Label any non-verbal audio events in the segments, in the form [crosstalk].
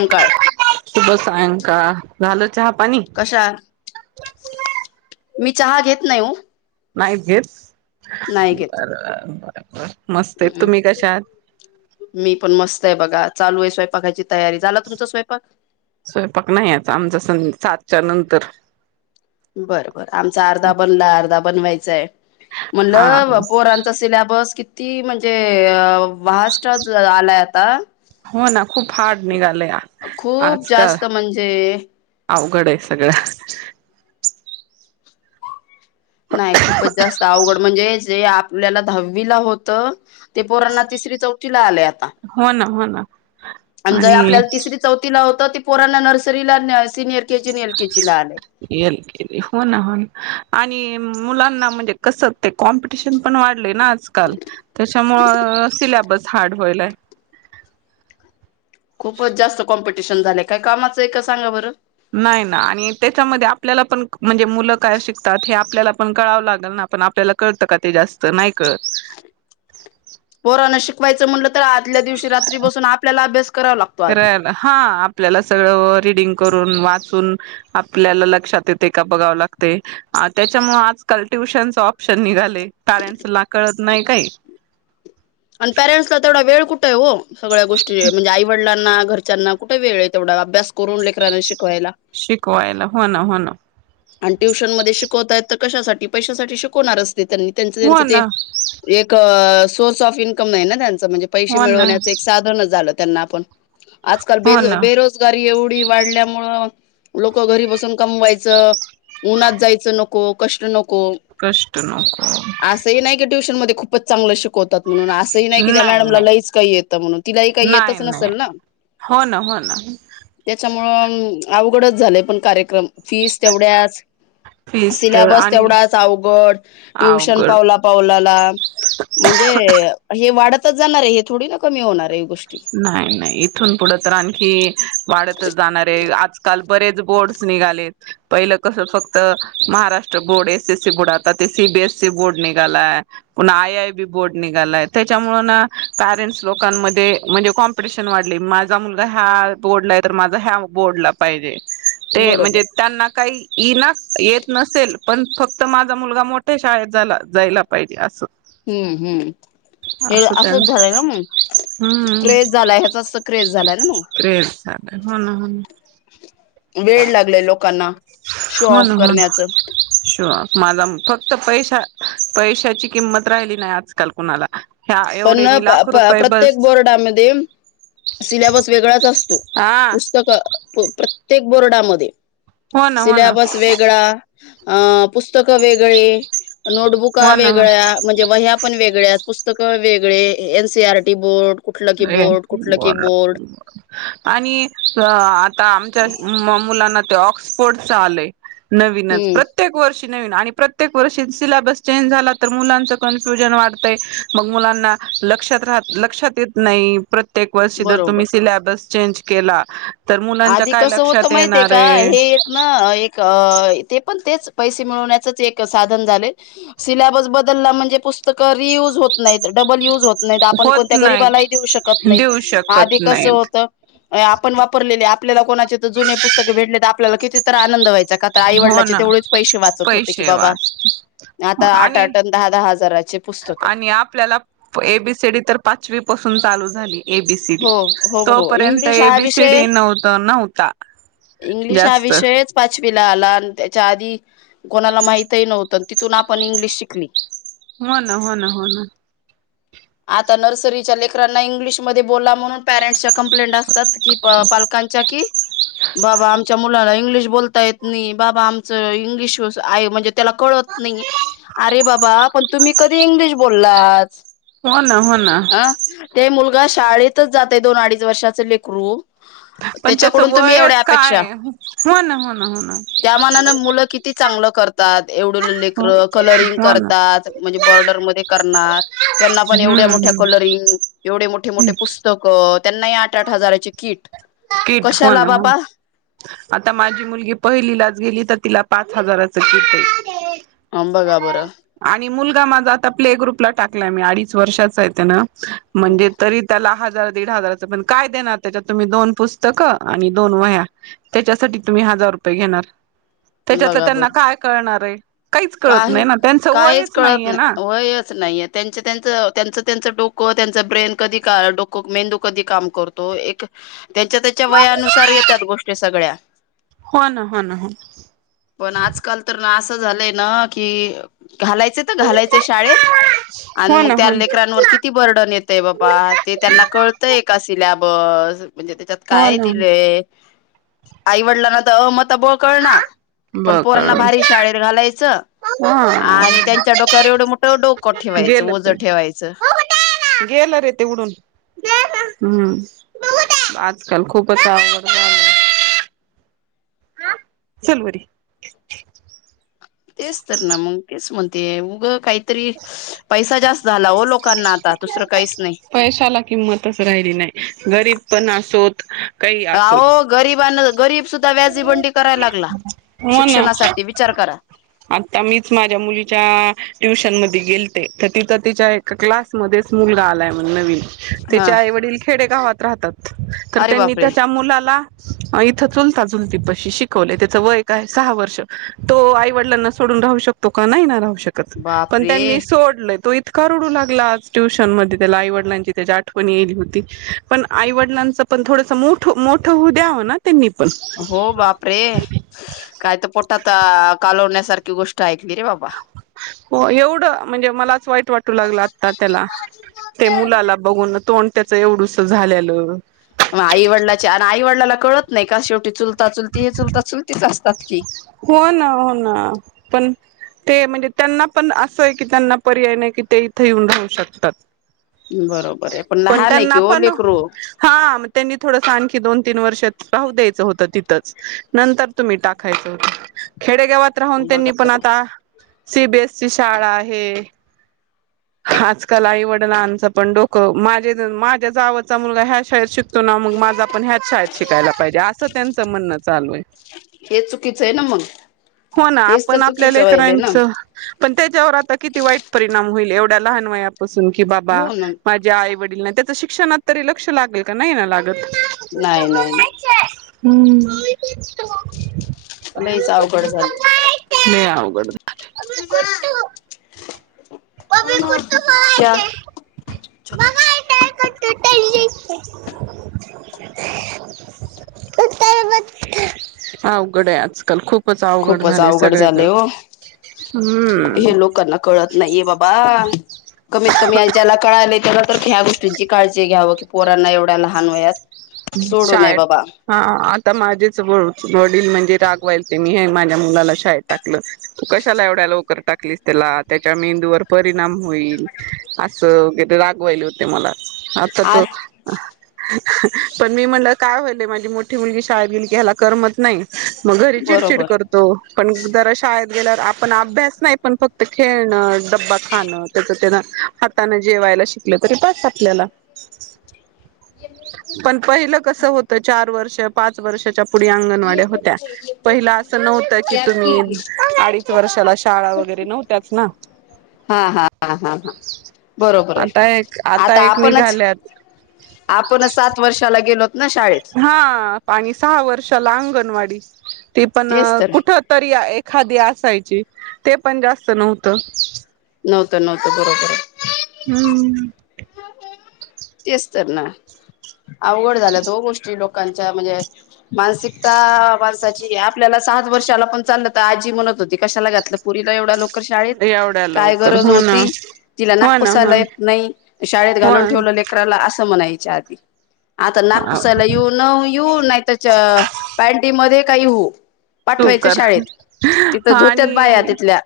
कंकाळ सुब सांय का झालं चहा, पाणी कशा [unintelligible] मी चहा घेत नाही हो. नाही गेत बर. ् मी पण मस्त आहे बघा चालू आहे स्वयंपाकाची तयारी झाला तुमचा स्वयंपाक स्वयंपाक नाही आता आमचा स सातच्या नंतर बरं बरं आमचा अर्धा बनला अर्धा बनवायचाय. हा म्हणटलं पोरांचा सिलेबस किती म्हणजे अ मष्ट्र आलाय आता. हो ना खूप हार्ड निघाले खूप आजकाल जास्त म्हणजे आ. उघड आहे सगळं. नाही खूपच जास्त अवघड म्हणजे जे आपल्याला दहावी ला होत ते पोरांना त चौथी ला आल्या. हो ना हो ना. आणि ज आपल्याला तिसरी चौथीला होत ती पोराना नर्सरीला न येल ग हो ना हो ना आणि मुलांना म्हणजे कस कॉमपिटिशन पण वाढले ना. त्याच्यामुळ सिलेबस हार्ड होईलय. खूपच जास्त कॉम्पिटिशन झाले काय कामाचं आहे का सांगा बरं. नाही ना आणि त्याच्यामध्ये आपल्याला पण म्हणजे मुलं काय शिकतात हे आपल्याला पण कळावं लागेल ना. आपण आपल्याला कळतं का ते जास्त नाही कळत. [unintelligible] शिकवायच म्हटलं तर आदल्या दिवशी रात्री बसून आपल्याला अभ्यास करावा लागतो आधी करायला हा आपल्याला सगळं रीडिंग करून वाचून आपल्याला लक्षात येते का बघावं लागते. त्याच्यामुळे आजकाल ट्युशनच ऑप्शन निघाले पॅरेंट्स ला कळत नाही काही आणि पॅरेंट्सला तेवढा वेळ कुठे आहे हो सगळ्या गोष्टी म्हणजे आईवडला घरच्यांना कुठे वेळ आहे तेवढा अभ्यास करून लेकरराना शिकवायला. शिकवायला हो ना हो ना आणि ट्युशन मध्ये शिकवताय तर कशासाठी पैशासाठी शिकवणारच त्यांच त्यांच हो ते ना एक सोर्स ऑफ इन्कम नाही ना त्यां म्हणजे पैसे हो ना मिळवण्याधन झाल त्यांना आपण आज काल हो ना बेरोजगारी एवढी वाढल्यामुळ लोक घरी बसून कमवायचं उन्हात जायचं नको कष्ट नको. कष्ट नको असंही नाही की ट्यूशनध्ये खूपच चांगल शिकव तात म्हणून असंही नाही की त्या मॅडमला लईच काही येतं म्हणून तिलाही काही नाही येतच नाही नसेल ना हो ना हो ना त्यामुळ अवघडच झालं पण कार्यक्रम फीस तेवढ्याच फीस तेवढ सिल्याबस आणि तेवढाच अवघड ट्युशन अवघड पावला पावलाला म्हणजे हे वाढतच जाणार आहे हे थोडी ना कमी होणार आहे. गोष्टी नाही नाही इथून पुढं तर आणखी वाढतच जाणार आहे आजकाल बरेच बोर्डस निघाले पहिलं कस फक्त Maharashtra board S SC board आता ते C C B S C board निघालाय आय आय बी बोर्ड निघालाय त्याच्यामुळं ना परेन्ट्स लोक मध्ये कॉम्पिटीशन वाढलंय माझा मुलगा ह्या बोर्ड आहे तर माझा ह्या बोर्डला पाहिजे. ते बरोबर म्हणजे त्यांना काही ईनाच येत नसेल पण फक्त माझा मुलगा मोठ्या शाळेत झाला जायला पाहिजे असं हम हम हे असं असंच त्यांच झालंय ना मग हम्म क्रेझ झालाय ह्याचा तर क्रेझ झालाय ना मग क्रेज हो ना हो ना वेड लागलय लोकांना शो हो ना ऑफ हो ना करण्याच शोअप माझा फक्त पैशा पैशाची किंमत राहिली नाही आजकाल कुणाला ह्या पण एवढे मी प लाखो प रुपये प्रत्येक बस बोर्डामध्ये सिलॅबस वेगळाच असतो, हा पुस्तकं प्रत्येक बोर्डामध्ये हो ना हो ना सिलॅबस वेगळा अ पुस्तकं वेगळी, नोटबुका हो ना वेगळ्या, म्हणजे वह्या पण वेगळ्याच पुस्तक वेगळे एन सीआर टी बोर्ड कुठलं की रेन बोर्ड कुठलं की बोर्ड आणि आता आमच्या मुलांना ते ऑक्सफर्डच आलय नवीनच हम्म प्रत्येक वर्षी नवीन आणि प्रत्येक वर्षी सिलॅबस चेंज झाला तर मुलांच कन्फ्युजन वाढतंय मग मुलांना लक्षात राहत लक्षात येत नाही प्रत्येक वर्षी जर बरोबर तुम्ही सिलेबस चेंज केला तर मुलांच्या आधी काय कस होत लक्षात माहितीय येणार का आहे हे एक ना एक अ व्हय ते पण तेच पैसे मिळवण्याचंच एक साधन झालय सिलॅबस बदलला म्हणजे पुस्तकं री यूज होत नाहीत डबल युज होत नाहीत आपण होत कोणत्या नाहीत गरीबालाही देऊ शकत देऊ नाहीत शकत आधी कसं नाहीत होतं आपण वाप लेली आपल्याला कोणाचे जुने पुस्तक भेटले तर आपल्याला कितीतर आनंद व्हाय चा का तर हो आईवडलाचे ना तेवढेच पैसे वाचत होते की पैसे बाबा वाच आता आठ आणि आठ दहा दहा हजाराचे पुस्तकं आणि आपल्याला एबीसीडी तर पाचवी पासून चालू एबी सी डी हो हो हो तोपर्यंत इंग्लिश हा एबी विषय सीडी न्हवतं नव्हता. इंग्लिश हा जास्त विषयच पाच विला आला आणि त्याच्या आधी कोणाला माहितही नव्हतं तिथून आपण इंग्लिश शिकली. हो ना हो ना हो ना आता नर्सरीच्या लेकरांना इंग्लिशमध्ये बोला म्हणून पॅरेन्ट्सच्या कंप्लेंट असतात कि पालकांच्या की बाबा आमच्या मुलाला इंग्लिश बोलता येत नाही बाबा आमचं इंग्लिश आहे म्हणजे त्याला कळत नाही. अरे बाबा पण तुम्ही कधी इंग्लिश बोललाच. हो ना हो ना हा ते मुलगा शाळेतच जातंय दोन अडीच वर्षाच लेकरू ह पण त्याच त्याच्याकडून तुम्ही एवढ्या वयच अपेक्षा काय हो ना हो ना हो ना त्या मानान मुलं किती चांगलं करतात एवढलं हो लेकरं कलरिंग हो ना करतात म्हणजे बॉर्डर मध्ये करणार त्यांना पण एवढ्या हम्म मोठ्या हम्म कलरिंग एवढे मोठे मोठे पुस्तकं त्यांनाही आठ आठ हजाराची किट फोन आता माझी मुलगी पहिलीलाच गेली तर तिला पा च हजाराचं किट आहे बघा बरं आणि मुलगा माझा आता प्ले ग्रुप ला टाकलाय मी अडीच वर्षाचाआहे तेन म्हणजे तरी त्याला हा जार दीड हजाराचं पण काय देणार? त्याच्यात तुम्ही दोन पुस्तकं आणि दोन वह्या त्याच्यासाठी तुम्ही हजार रुपये घेणार त्याच्यातलं त्यांना काय कळणार आहे काहीच कळत काही नाही ना त्यांचं काहीच वयच कळत नाहीये ना नाही वयच नाहीे त्यांच त्यांच त्यांचं त्यांच डोक कं तेचं ब्रेन कधी डोक मेंदू कधी काम करतो एक त्याच्या त्याच्या हो वयानुसार घेत्यात गोष्टी सगळ्या ना हो ना हो अस झालंय ना की घालायच त हो घालायचय शाळेत आणि मग ना त्या हो लेकरांवर किती बर्डन येतय बाबा ते त्यांना ना कळतय का सिलॅब बस म्हणजे त्याच्यात हो काय ना दिलंय आईवडिलांना तर अ मत ब कळना पण पोरांना भारी बघ शाळेत घालायच हा आणि त्यांच्या डोक्यावर एवढं मोठ डोकं ठेवायचं ओज ठेवायचं गेल रे ते उडून हम्म आजकाल खूपच आवड झाली सलमरी तेच तर ना मग तेच म्हणते उग काहीतरी पैसा जास्त झाला हो लोक पैशाला किंमतच राहिली नाही गरीब पण असोत काही राह असोत गरीबना गरीब सुद्धा व्याजीबंडी करायला लागला हो ना शिक्षणासाठी विचार करा आता मीच माझ्या मुलीच्या ट्युशन म गेल तर तिथं तिच्या ए क्लासमध्येच मुलगा आलाय मण नवीन हा त्याच्या आईवडील खेडे का हो राहतात तर अरे त्यांनी बापरे त्याच्या मुलाला इथ चुलता चुलती पशी शिकवले त्याच वयक आहे सहा वर्ष तो आईवडलांना सोड राहू शकतो का नाही राहू शकत पण बापरे त्यांनी सोडल तो इतका रुडू लागला ्यशन म त्या आईवडलांची त्या आठवणीली होती पण आईवडलांच पण थोडस मोठ मोठ होऊ द्याव ना त्यांनी पण हो बापरे काय तर पोटात कालवण्यासारखी गोष्ट आहेऐ हो एवढं म्हणजे मलाच वाईट वाटू लागलं आता त्याला ते मुलाला बघून तोंड त्याच एवढस झालेलं आई वडिलाची आणि आई वडिलाला कळत नाही का शेवटी चुलता चुलती हे चुलता चुल हो ना हो ना पण ते म्हणजे त्यांना पण असं आहे की त्यांना पर्याय नाही कि ते इथं येऊन राहू शकतात बरोबर आहे पण लहा नाही कि लेकर रो हाग त्यांनी थोडं आणखी दोन तीन वर्ष द्यायच होत तिथच नंतर तुम्ही टाकायच होत खेडेगावात राहून त्यांनी बघा पण आता सीबीएस ची शाळा आहे आजकाल आईवडलांचं पण डोकं माझे माझ्या जा आवचा मुलगा ह्या शाळेत शिक तो ना मग माझा पण ह्याच शाळेत शिकायला पाहिजे असं त्यांचं म्हणणं चालूय हे चुकीचं आहे ना मग हो ना हेच आपण तर आपल्या चुकीचं व्हायलय ना लेकरनाांचं पण त्याच्यावर आता किती वाईट परिणाम होईल एवढ्या लहान वयापासून की बाबा हो ना माझे आई वडील शिक्षणात तरी लक्ष लागेल का नाही ना लागत नाही नाही नाही हम् मला हच अवघड झालं बाबा कठ त क्या मा य अवघड आजकाल खूप खूपच अवघड झाले हो हम्म हे लोकांना कळत नाही बाबा बा कमीत कमी जला कळाला त्याला तर ह्या गोष्टींची काळजी घ्यावं की पोरांना एवढ्या लहान वयात सोडू शा नये बाबा हा आता माझेच व वडील म्हणजे टागवाल ते मी हे माझ्या मुलाला शाळेत टाकलं तू कशाला एवढ्या लवकर टाकलीस त्याला त्याच्या मी परिणाम होईल अस वगरे रागवायले होते मला आता आ त पण मी म्हणलं काय होले माझी मोठी मुलगी शाळेत गेली की ह्याला करमत नाही मग घरी चिडचिड बरोबर करतो पण जरा शाळेत गेल्यावर आपण अभ्यास नाही पण फक्त खेळणं डब्बा खाणं त्याच त्यान हाताने जेवायला शिकल तरी पास आपल्याला ए पण पहिलं कस होतं चार वर्ष पाच वर्षाच्या पुढ अंगणवाड्या होत्या पहिला असं नव्हतं की तुम्ही अडीच वर्षाला शाळा वगैर वैर नव्हत्याच ना हा हा हा हा हा बरोबर आहे आता एक आता एक आपणच निघाल्यात आपण सात वर्षाला गेलोतो हा आणि सहा वर्षाला अंगणवाडी ते पण तेच तर कुठ तरी खादी असायची ते पण जास्त नव्हतं नव्हतं नव्हतं बरोबर हम्म तेच तर ना अवघड झाल्यात गोष्टी लोक क म्हणजे मानसिकता माणसाची आपल्याला सात वर्षाला पण चालल आजी म्हण कशाला घातलं पुरीला एवढा लोक शाळेत एवढ्या काय लवकर गरज हो ना होती तिला हो ना नागपुसालाय नाही शाळेत हो घालून ठेवलं लेकराला असं म्हणायच्या आधी आता हो नागपुसाला येऊ न येऊ नाही त्याच्या पांडी मध्ये काही होऊ पाठवायचं सुकर शाळेत तिथं हा धोत्यात बाया आणि तिथल्या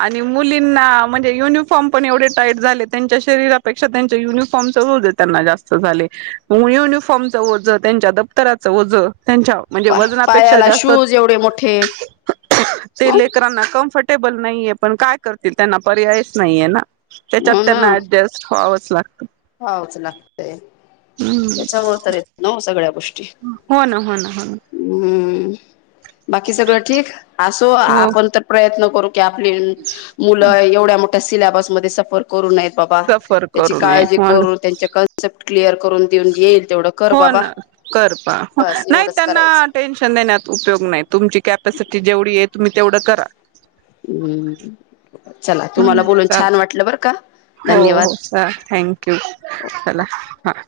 आणि मुलींना म्हणजे युनिफॉर्म पण एवढे टाईट झाले त्यांच्या शरीरापेक्षा त्यांच्या युनिफॉर्म ना जास्त झाुनिफॉर्मच वज त्यांच्या दप्तराच वज त्यांच्या म्हणजे वजनापेक्षा पायाला जास्त शूज एवढे मोठे ते ह लेकरांना कम ेबल नाहीये पण काय करतील त्यांना पर्यायच नाहीे ना त्याच्यात त्यांना ऍडजस्ट वक्त हावच लागतंय हम्म त्याच्यामुळे तर येत न सगळ्या गोष्टी हो ना हो ना हो ना हम्म बाकी सगळं ठीक असो हो आपण तर प्रयत्न करू आपली मुलं एवढ्या मोठ्या सिलबसमध्येध्ये सफर करून नाही बाबा सफर त्याची करू नये काळजी हो ना. करून त्यांचे कन्सेप्ट क्लिअर करून देऊन येईल तेवढं कर हो बाबा ना कर बस नाही एवढंच त्यांना करायचं टेन्शन देण्यात उपयोग नाही तुमची कपस जेवढी आहे तुम्ही तेवढं करा हम्म चला तुम्हाला बोलून चाल छान वाटलं बरं का हो हो धन्यवाद च थँक यू चला हा